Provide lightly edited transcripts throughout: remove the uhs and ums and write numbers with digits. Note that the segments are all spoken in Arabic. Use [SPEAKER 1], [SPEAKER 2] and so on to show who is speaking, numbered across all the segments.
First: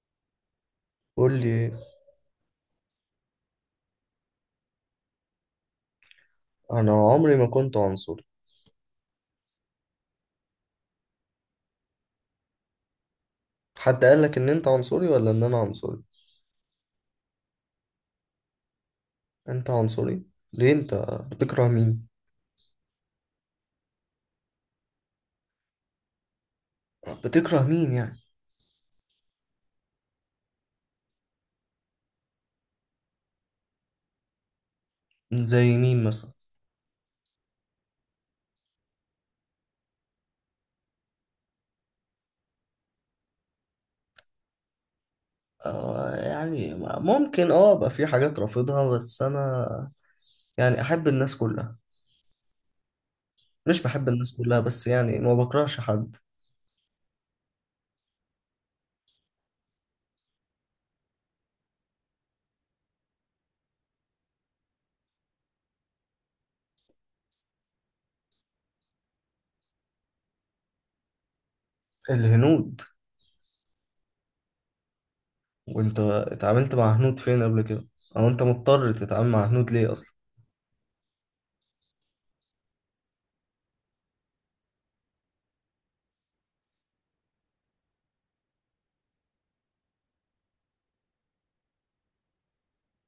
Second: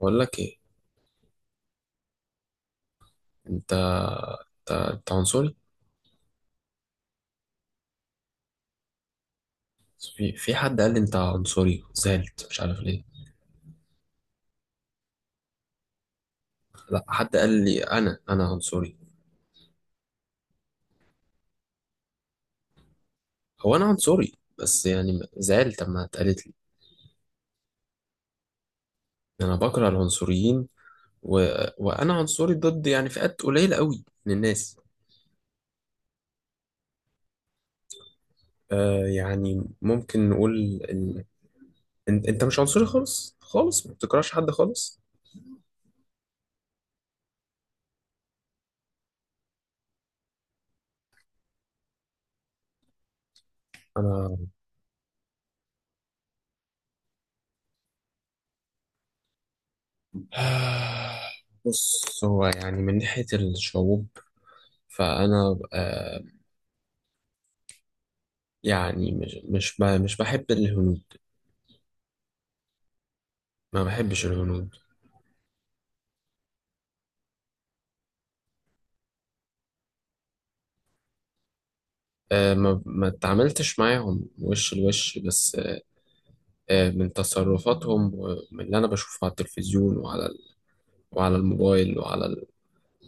[SPEAKER 1] بقول لك ايه؟
[SPEAKER 2] قول لي.
[SPEAKER 1] انت انت أنت عنصري.
[SPEAKER 2] انا عمري ما كنت عنصري.
[SPEAKER 1] في حد قال لي انت عنصري، زعلت، مش عارف ليه.
[SPEAKER 2] حد قال لك ان انت عنصري ولا ان انا عنصري؟
[SPEAKER 1] لا، حد قال لي انا عنصري.
[SPEAKER 2] انت عنصري؟ ليه انت بتكره مين؟
[SPEAKER 1] هو انا عنصري؟ بس يعني زعلت لما اتقالت لي.
[SPEAKER 2] بتكره مين يعني؟
[SPEAKER 1] انا بكره العنصريين و... وانا عنصري ضد يعني فئات قليله قوي من الناس.
[SPEAKER 2] زي مين مثلا؟
[SPEAKER 1] يعني ممكن نقول ال... انت مش عنصري خالص خالص، ما بتكرهش حد خالص؟
[SPEAKER 2] آه يعني ممكن اه ابقى في حاجات رافضها بس انا يعني احب الناس كلها. مش بحب الناس
[SPEAKER 1] انا
[SPEAKER 2] كلها بس يعني ما بكرهش حد.
[SPEAKER 1] بص، هو يعني من ناحيه الشعوب، فانا يعني مش بحب الهنود.
[SPEAKER 2] الهنود؟
[SPEAKER 1] ما بحبش الهنود.
[SPEAKER 2] وانت اتعاملت مع هنود فين قبل كده؟ او انت مضطر تتعامل مع هنود ليه اصلا؟
[SPEAKER 1] ما اتعاملتش معاهم وش لوش، بس من تصرفاتهم ومن اللي انا بشوفه على التلفزيون، وعلى الموبايل،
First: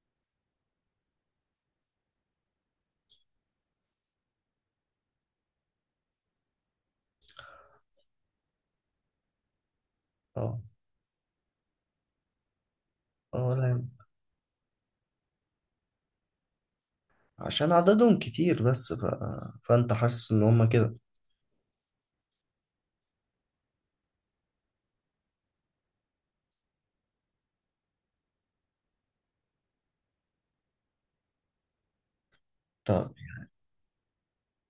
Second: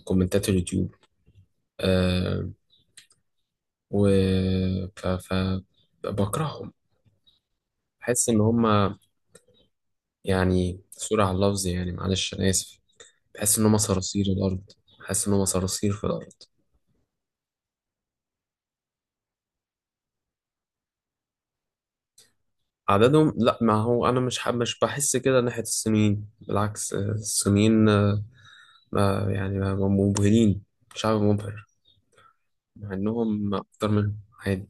[SPEAKER 1] كومنتات اليوتيوب. آه و ف بكرههم. بحس ان هم
[SPEAKER 2] اه.
[SPEAKER 1] يعني، سوري على اللفظ، يعني معلش انا اسف.
[SPEAKER 2] اه،
[SPEAKER 1] بحس ان هم
[SPEAKER 2] لا.
[SPEAKER 1] صراصير الارض. بحس ان هم صراصير في الارض.
[SPEAKER 2] عشان عددهم كتير بس فانت حاسس ان هم كده؟
[SPEAKER 1] عددهم؟ لا، ما هو انا مش بحس كده ناحية الصينيين، بالعكس. الصينيين، يعني ما مبهرين. شعب مبهر. مع
[SPEAKER 2] طب،
[SPEAKER 1] انهم اكتر منهم عادي.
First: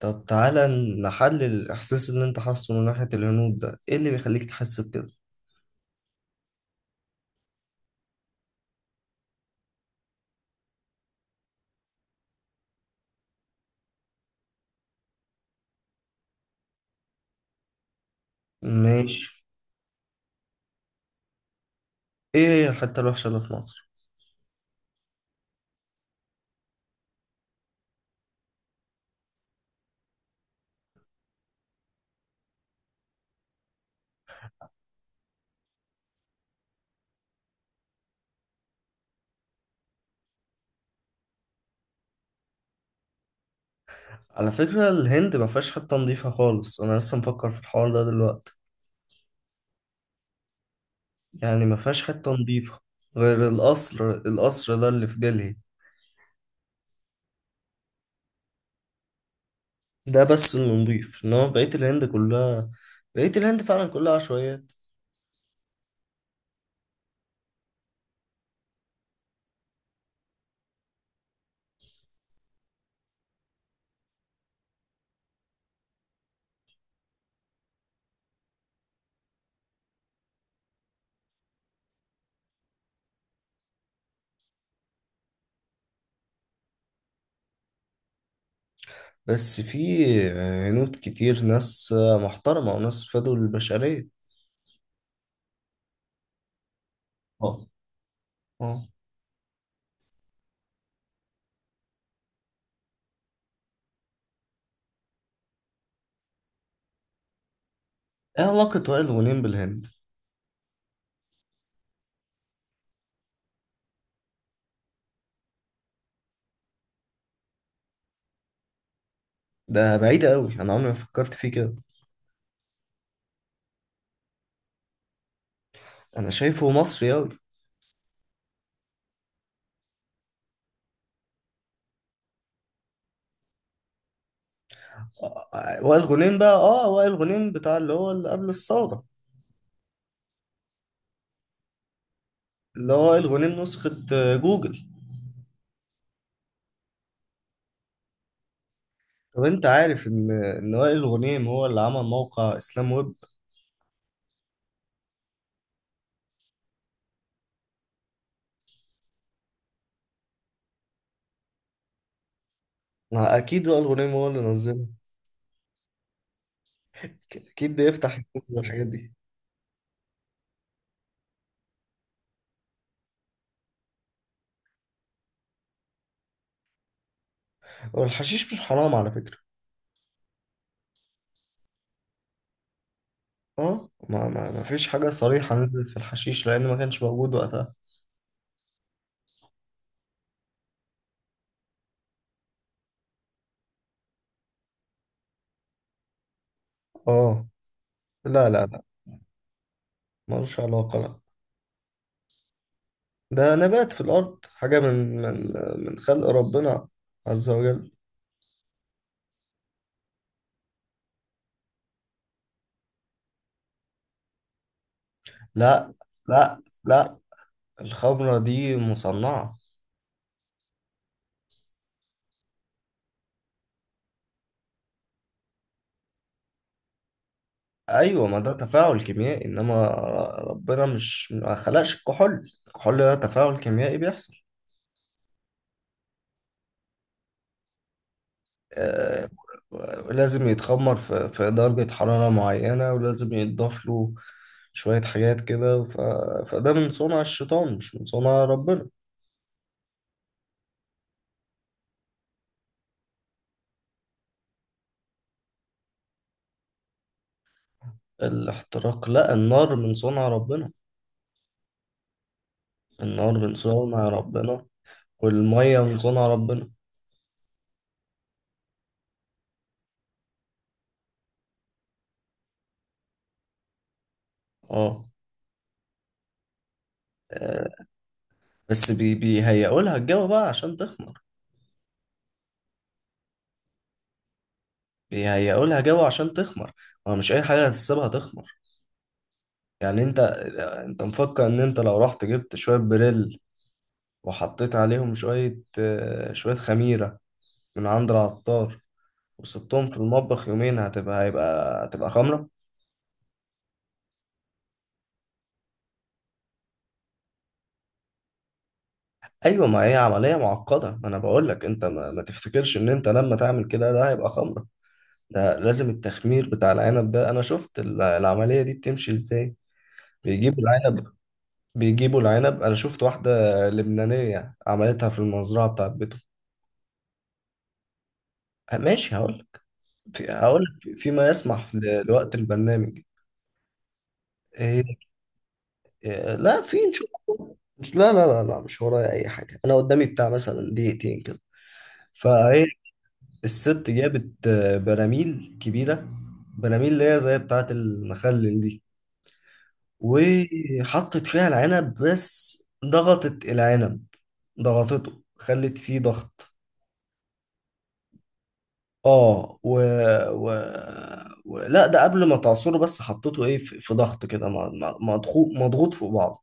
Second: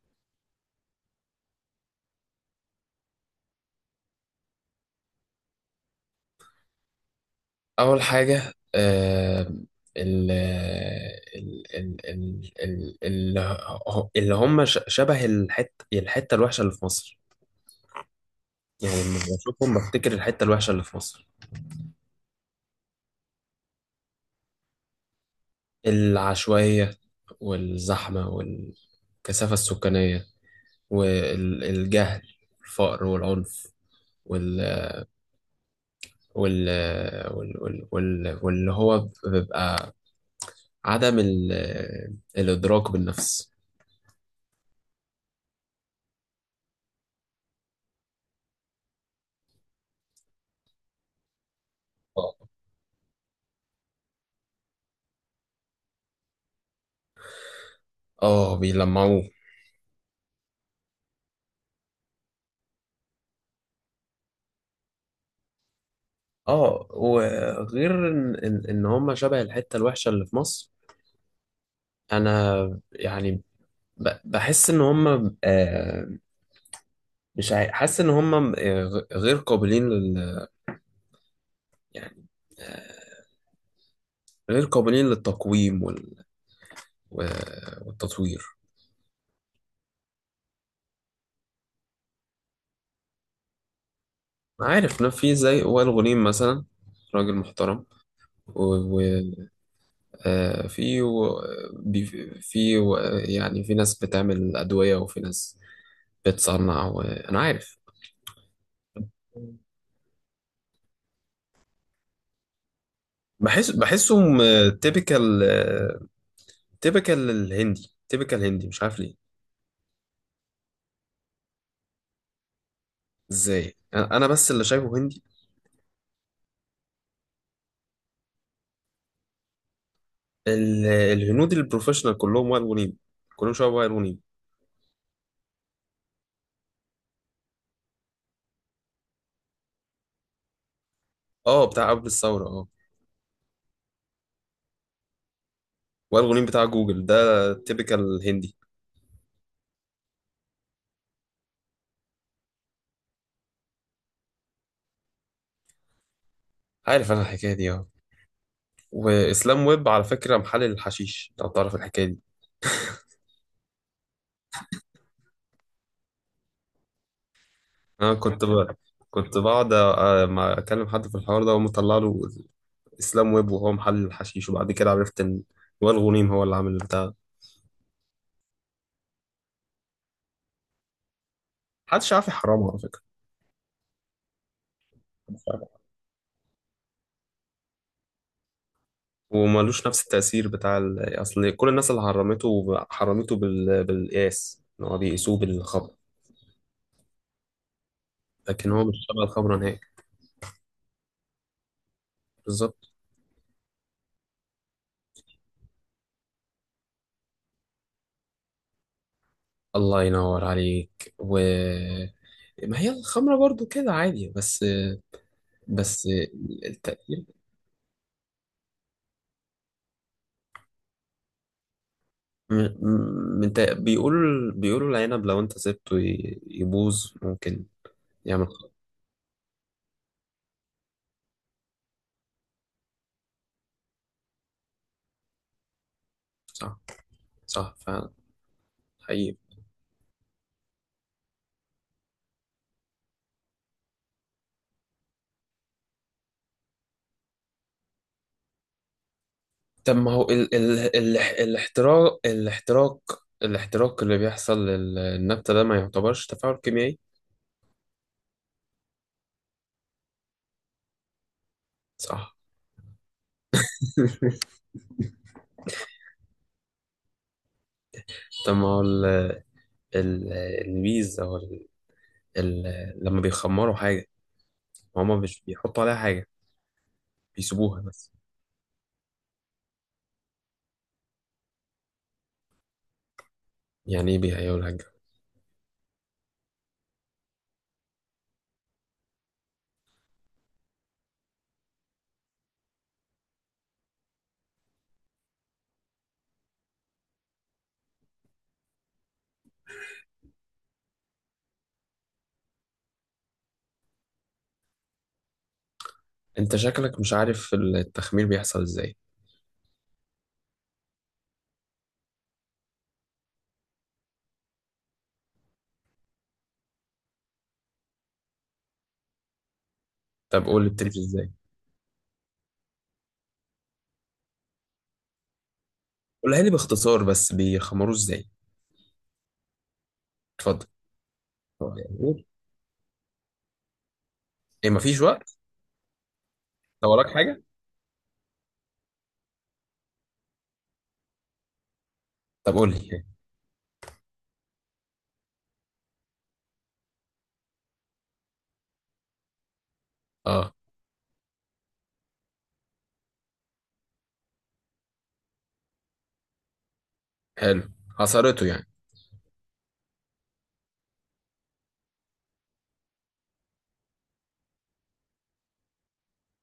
[SPEAKER 2] طب تعالى نحلل الإحساس اللي أنت حاسه من ناحية الهنود ده، إيه اللي بيخليك تحس بكده؟
[SPEAKER 1] اول حاجة، ال ال ال ال اللي هم شبه الحتة الوحشة اللي في مصر. يعني لما
[SPEAKER 2] ماشي.
[SPEAKER 1] بشوفهم بفتكر الحتة الوحشة اللي في مصر.
[SPEAKER 2] إيه هي الحتة الوحشة اللي في مصر؟
[SPEAKER 1] العشوائية، والزحمة والكثافة السكانية، والجهل، الفقر والعنف، وال وال واللي هو بيبقى عدم الإدراك بالنفس.
[SPEAKER 2] على فكرة الهند ما فيهاش حتة نظيفة خالص، أنا لسه مفكر في الحوار ده دلوقتي، يعني ما فيهاش حتة
[SPEAKER 1] اه.
[SPEAKER 2] نظيفة غير القصر ده اللي في دلهي.
[SPEAKER 1] بيلمعوه.
[SPEAKER 2] ده بس اللي نظيف، إنما بقية الهند كلها، بقية الهند فعلا كلها عشوائيات.
[SPEAKER 1] اه، وغير ان ان إن هم شبه الحتة الوحشة اللي في مصر، انا يعني بحس ان هم، مش حاسس ان هم، غير قابلين لل يعني، آه، غير قابلين للتقويم و- والتطوير.
[SPEAKER 2] بس في هنود كتير، ناس محترمة وناس فادوا للبشرية.
[SPEAKER 1] عارف إن في زي وائل غنيم مثلا، راجل
[SPEAKER 2] اه.
[SPEAKER 1] محترم.
[SPEAKER 2] اه.
[SPEAKER 1] وفي في و- يعني في ناس بتعمل أدوية، وفي ناس بتصنع، وأنا عارف.
[SPEAKER 2] ايه علاقة وائل غنيم بالهند؟
[SPEAKER 1] بحسهم تيبيكال. تيبيكال الهندي، تيبيكال هندي، مش عارف ليه.
[SPEAKER 2] ده بعيدة قوي، انا عمري ما فكرت فيه كده.
[SPEAKER 1] ازاي؟ انا بس اللي شايفه هندي؟
[SPEAKER 2] انا شايفه مصري قوي.
[SPEAKER 1] الهنود البروفيشنال كلهم وائل غنيم، كلهم شبه وائل غنيم.
[SPEAKER 2] وائل غنيم بقى، اه، وائل غنيم بتاع اللي هو اللي قبل الثورة،
[SPEAKER 1] اه، بتاع قبل الثوره، اه.
[SPEAKER 2] اللي هو وائل غنيم نسخة جوجل.
[SPEAKER 1] وائل غنيم بتاع جوجل ده تيبيكال هندي.
[SPEAKER 2] طب انت عارف ان وائل غنيم هو اللي عمل موقع اسلام ويب؟
[SPEAKER 1] عارف انا الحكايه دي، اه. واسلام ويب على فكره محلل الحشيش، لو تعرف الحكايه دي.
[SPEAKER 2] ما اكيد وائل غنيم هو اللي نزله، اكيد
[SPEAKER 1] انا
[SPEAKER 2] بيفتح
[SPEAKER 1] كنت
[SPEAKER 2] ينزل
[SPEAKER 1] بجد
[SPEAKER 2] الحاجات دي.
[SPEAKER 1] كنت بقعد ما اكلم حد في الحوار ده ومطلع له اسلام ويب وهو محلل الحشيش، وبعد كده عرفت ان وائل غنيم هو اللي عامل البتاع.
[SPEAKER 2] هو الحشيش مش حرام على فكرة.
[SPEAKER 1] محدش عارف يحرمه، على فكره.
[SPEAKER 2] اه، ما فيش حاجة
[SPEAKER 1] محدش
[SPEAKER 2] صريحة
[SPEAKER 1] عارف.
[SPEAKER 2] نزلت في الحشيش لان ما كانش موجود وقتها.
[SPEAKER 1] وملوش نفس التأثير بتاع أصل كل الناس اللي حرمته حرمته بالقياس، إن هو بيقيسوه بالخمر.
[SPEAKER 2] اه. لا لا
[SPEAKER 1] لكن
[SPEAKER 2] لا
[SPEAKER 1] هو مش شبه الخمرة نهائي.
[SPEAKER 2] ملوش علاقة، لا.
[SPEAKER 1] بالظبط.
[SPEAKER 2] ده نبات في الأرض، حاجة من من خلق ربنا عز وجل.
[SPEAKER 1] الله ينور عليك. ما هي الخمرة برضو كده عادي، بس.
[SPEAKER 2] لا
[SPEAKER 1] بس
[SPEAKER 2] لا.
[SPEAKER 1] التأثير.
[SPEAKER 2] الخمرة دي مصنعة.
[SPEAKER 1] م- بيقولوا العنب لو انت سبته يبوظ، ممكن
[SPEAKER 2] أيوة ما
[SPEAKER 1] يعمل
[SPEAKER 2] ده
[SPEAKER 1] خطر.
[SPEAKER 2] تفاعل كيميائي، إنما ربنا مش ما خلقش الكحول، الكحول ده تفاعل كيميائي بيحصل.
[SPEAKER 1] صح. صح فعلا.
[SPEAKER 2] آه.
[SPEAKER 1] حقيقي.
[SPEAKER 2] لازم يتخمر في درجة حرارة معينة ولازم يتضاف له شوية حاجات كده، فده من صنع الشيطان مش من صنع ربنا.
[SPEAKER 1] طب ما هو ال ال ال الاحتراق اللي بيحصل للنبتة ده، ما يعتبرش تفاعل كيميائي؟
[SPEAKER 2] الاحتراق؟ لا، النار من صنع ربنا.
[SPEAKER 1] صح.
[SPEAKER 2] النار من صنع ربنا، والمية من صنع ربنا.
[SPEAKER 1] طب ما هو ال- البيز او ال ال لما بيخمروا حاجة،
[SPEAKER 2] اه.
[SPEAKER 1] هما مش بيحطوا عليها حاجة، بيسيبوها
[SPEAKER 2] آه.
[SPEAKER 1] بس؟
[SPEAKER 2] بس بيهيئوا لها الجو بقى عشان تخمر.
[SPEAKER 1] يعني ايه بيهيئوا لها الجو؟
[SPEAKER 2] بيهيئوا لها جو عشان تخمر. هو مش اي حاجة هتسيبها تخمر. يعني انت، مفكر ان انت لو رحت جبت شوية بريل وحطيت عليهم شوية، شوية خميرة من عند العطار، وسبتهم في المطبخ يومين هتبقى، هتبقى خمرة؟
[SPEAKER 1] انت شكلك مش عارف التخمير بيحصل ازاي.
[SPEAKER 2] ايوه ما هي عملية معقدة، ما انا بقول لك انت ما تفتكرش ان انت لما تعمل كده ده هيبقى خمرة. ده لازم التخمير بتاع العنب ده، انا شفت العملية دي بتمشي ازاي.
[SPEAKER 1] طب
[SPEAKER 2] بيجيبوا
[SPEAKER 1] قول لي، بتلف
[SPEAKER 2] العنب،
[SPEAKER 1] ازاي؟
[SPEAKER 2] بيجيبوا العنب. انا شفت واحدة لبنانية عملتها في المزرعة بتاعت بيتهم.
[SPEAKER 1] قولها لي باختصار بس، بيخمروه ازاي.
[SPEAKER 2] أه، ماشي هقول.
[SPEAKER 1] اتفضل.
[SPEAKER 2] فيما يسمح
[SPEAKER 1] هو يعني إيه؟
[SPEAKER 2] لوقت البرنامج.
[SPEAKER 1] ايه،
[SPEAKER 2] إيه؟
[SPEAKER 1] مفيش وقت؟
[SPEAKER 2] إيه، لا في
[SPEAKER 1] لو وراك
[SPEAKER 2] نشوف.
[SPEAKER 1] حاجه.
[SPEAKER 2] مش، لا، مش ورايا اي حاجة، انا قدامي بتاع مثلا دقيقتين كده،
[SPEAKER 1] طب
[SPEAKER 2] فايه.
[SPEAKER 1] قول لي.
[SPEAKER 2] الست جابت، آه، براميل كبيرة، براميل اللي هي زي بتاعت المخلل دي،
[SPEAKER 1] اه.
[SPEAKER 2] وحطت فيها العنب بس ضغطت العنب. ضغطته، خلت فيه ضغط.
[SPEAKER 1] حلو. حصرته يعني.
[SPEAKER 2] اه. و... لا ده قبل ما تعصره، بس حطيته ايه في، ضغط كده، مضغوط، مضغوط فوق بعضه،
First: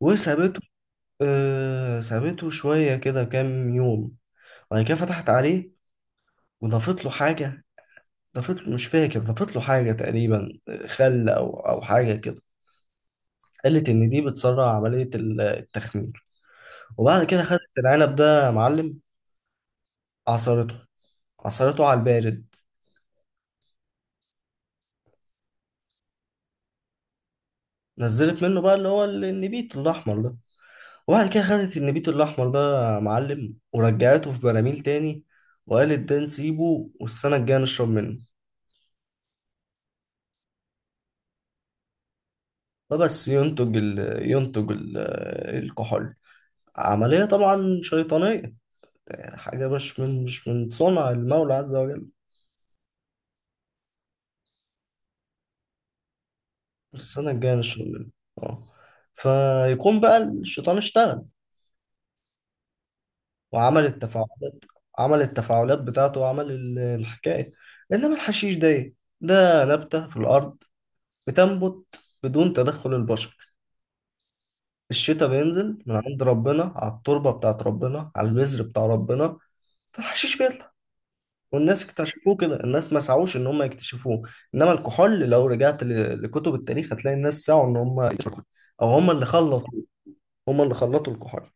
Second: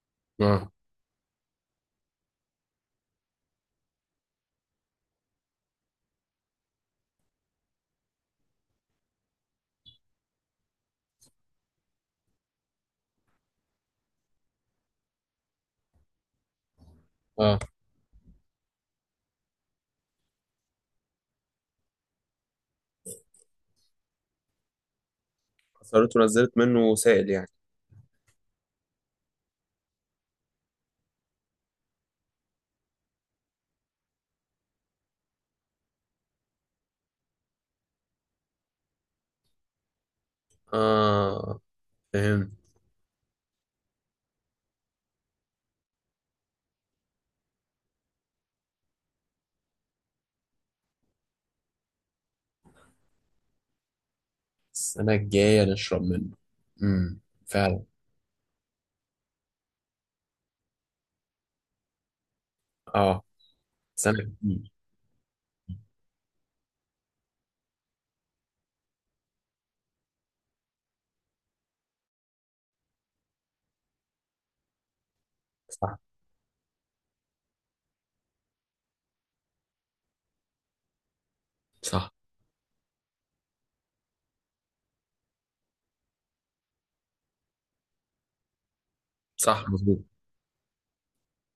[SPEAKER 2] وسابته.
[SPEAKER 1] اه.
[SPEAKER 2] آه، سابته شوية كده كام يوم، بعد كده فتحت عليه وضافت له حاجة. ضافت له، مش فاكر ضافت له حاجة تقريبا، آه، خل أو حاجة كده. قالت إن دي بتسرع عملية التخمير، وبعد كده
[SPEAKER 1] اه،
[SPEAKER 2] خدت العنب ده يا معلم، عصرته، عصرته على البارد،
[SPEAKER 1] حصرته نزلت منه سائل يعني؟
[SPEAKER 2] نزلت منه بقى اللي هو النبيت الأحمر ده. وبعد كده خدت النبيت الأحمر ده يا معلم ورجعته في براميل تاني، وقالت ده نسيبه والسنة الجاية نشرب منه.
[SPEAKER 1] اه، فهمت.
[SPEAKER 2] فبس ينتج ينتج ال... الكحول. عملية طبعا شيطانية، يعني حاجة مش من صنع المولى عز وجل.
[SPEAKER 1] السنه الجايه نشرب منه. امم.
[SPEAKER 2] السنة الجاية
[SPEAKER 1] فعلا.
[SPEAKER 2] نشرب منه. اه، فيكون بقى الشيطان اشتغل
[SPEAKER 1] اه،
[SPEAKER 2] وعمل
[SPEAKER 1] سنه
[SPEAKER 2] التفاعلات.
[SPEAKER 1] كتير.
[SPEAKER 2] عمل التفاعلات بتاعته وعمل الحكاية. إنما الحشيش ده إيه؟ ده نبتة في الأرض بتنبت بدون تدخل البشر، الشتاء بينزل من
[SPEAKER 1] صح،
[SPEAKER 2] عند ربنا على التربة بتاعت ربنا على البذر بتاع ربنا، فالحشيش بيطلع، والناس
[SPEAKER 1] صح،
[SPEAKER 2] اكتشفوه كده، الناس ما سعوش ان هم يكتشفوه. انما الكحول لو رجعت لكتب التاريخ هتلاقي الناس سعوا ان هم يكتشفوه، او هم اللي خلطوا،
[SPEAKER 1] صح، مظبوط.
[SPEAKER 2] هم اللي خلطوا الكحول.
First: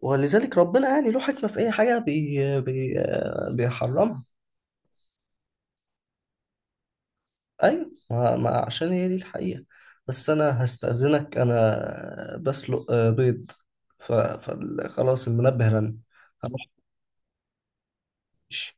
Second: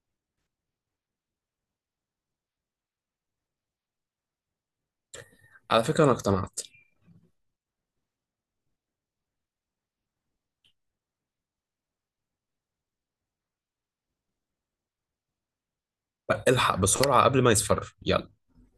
[SPEAKER 2] ولذلك ربنا يعني له حكمة في اي حاجة بي بي بيحرمها.
[SPEAKER 1] على فكره انا اقتنعت.
[SPEAKER 2] ايوه، ما عشان هي دي الحقيقة. بس انا هستأذنك، انا بسلق، آه، بيض، فخلاص المنبه رن، هروح.
[SPEAKER 1] الحق بسرعه قبل ما يصفر، يلا.
[SPEAKER 2] أمشي.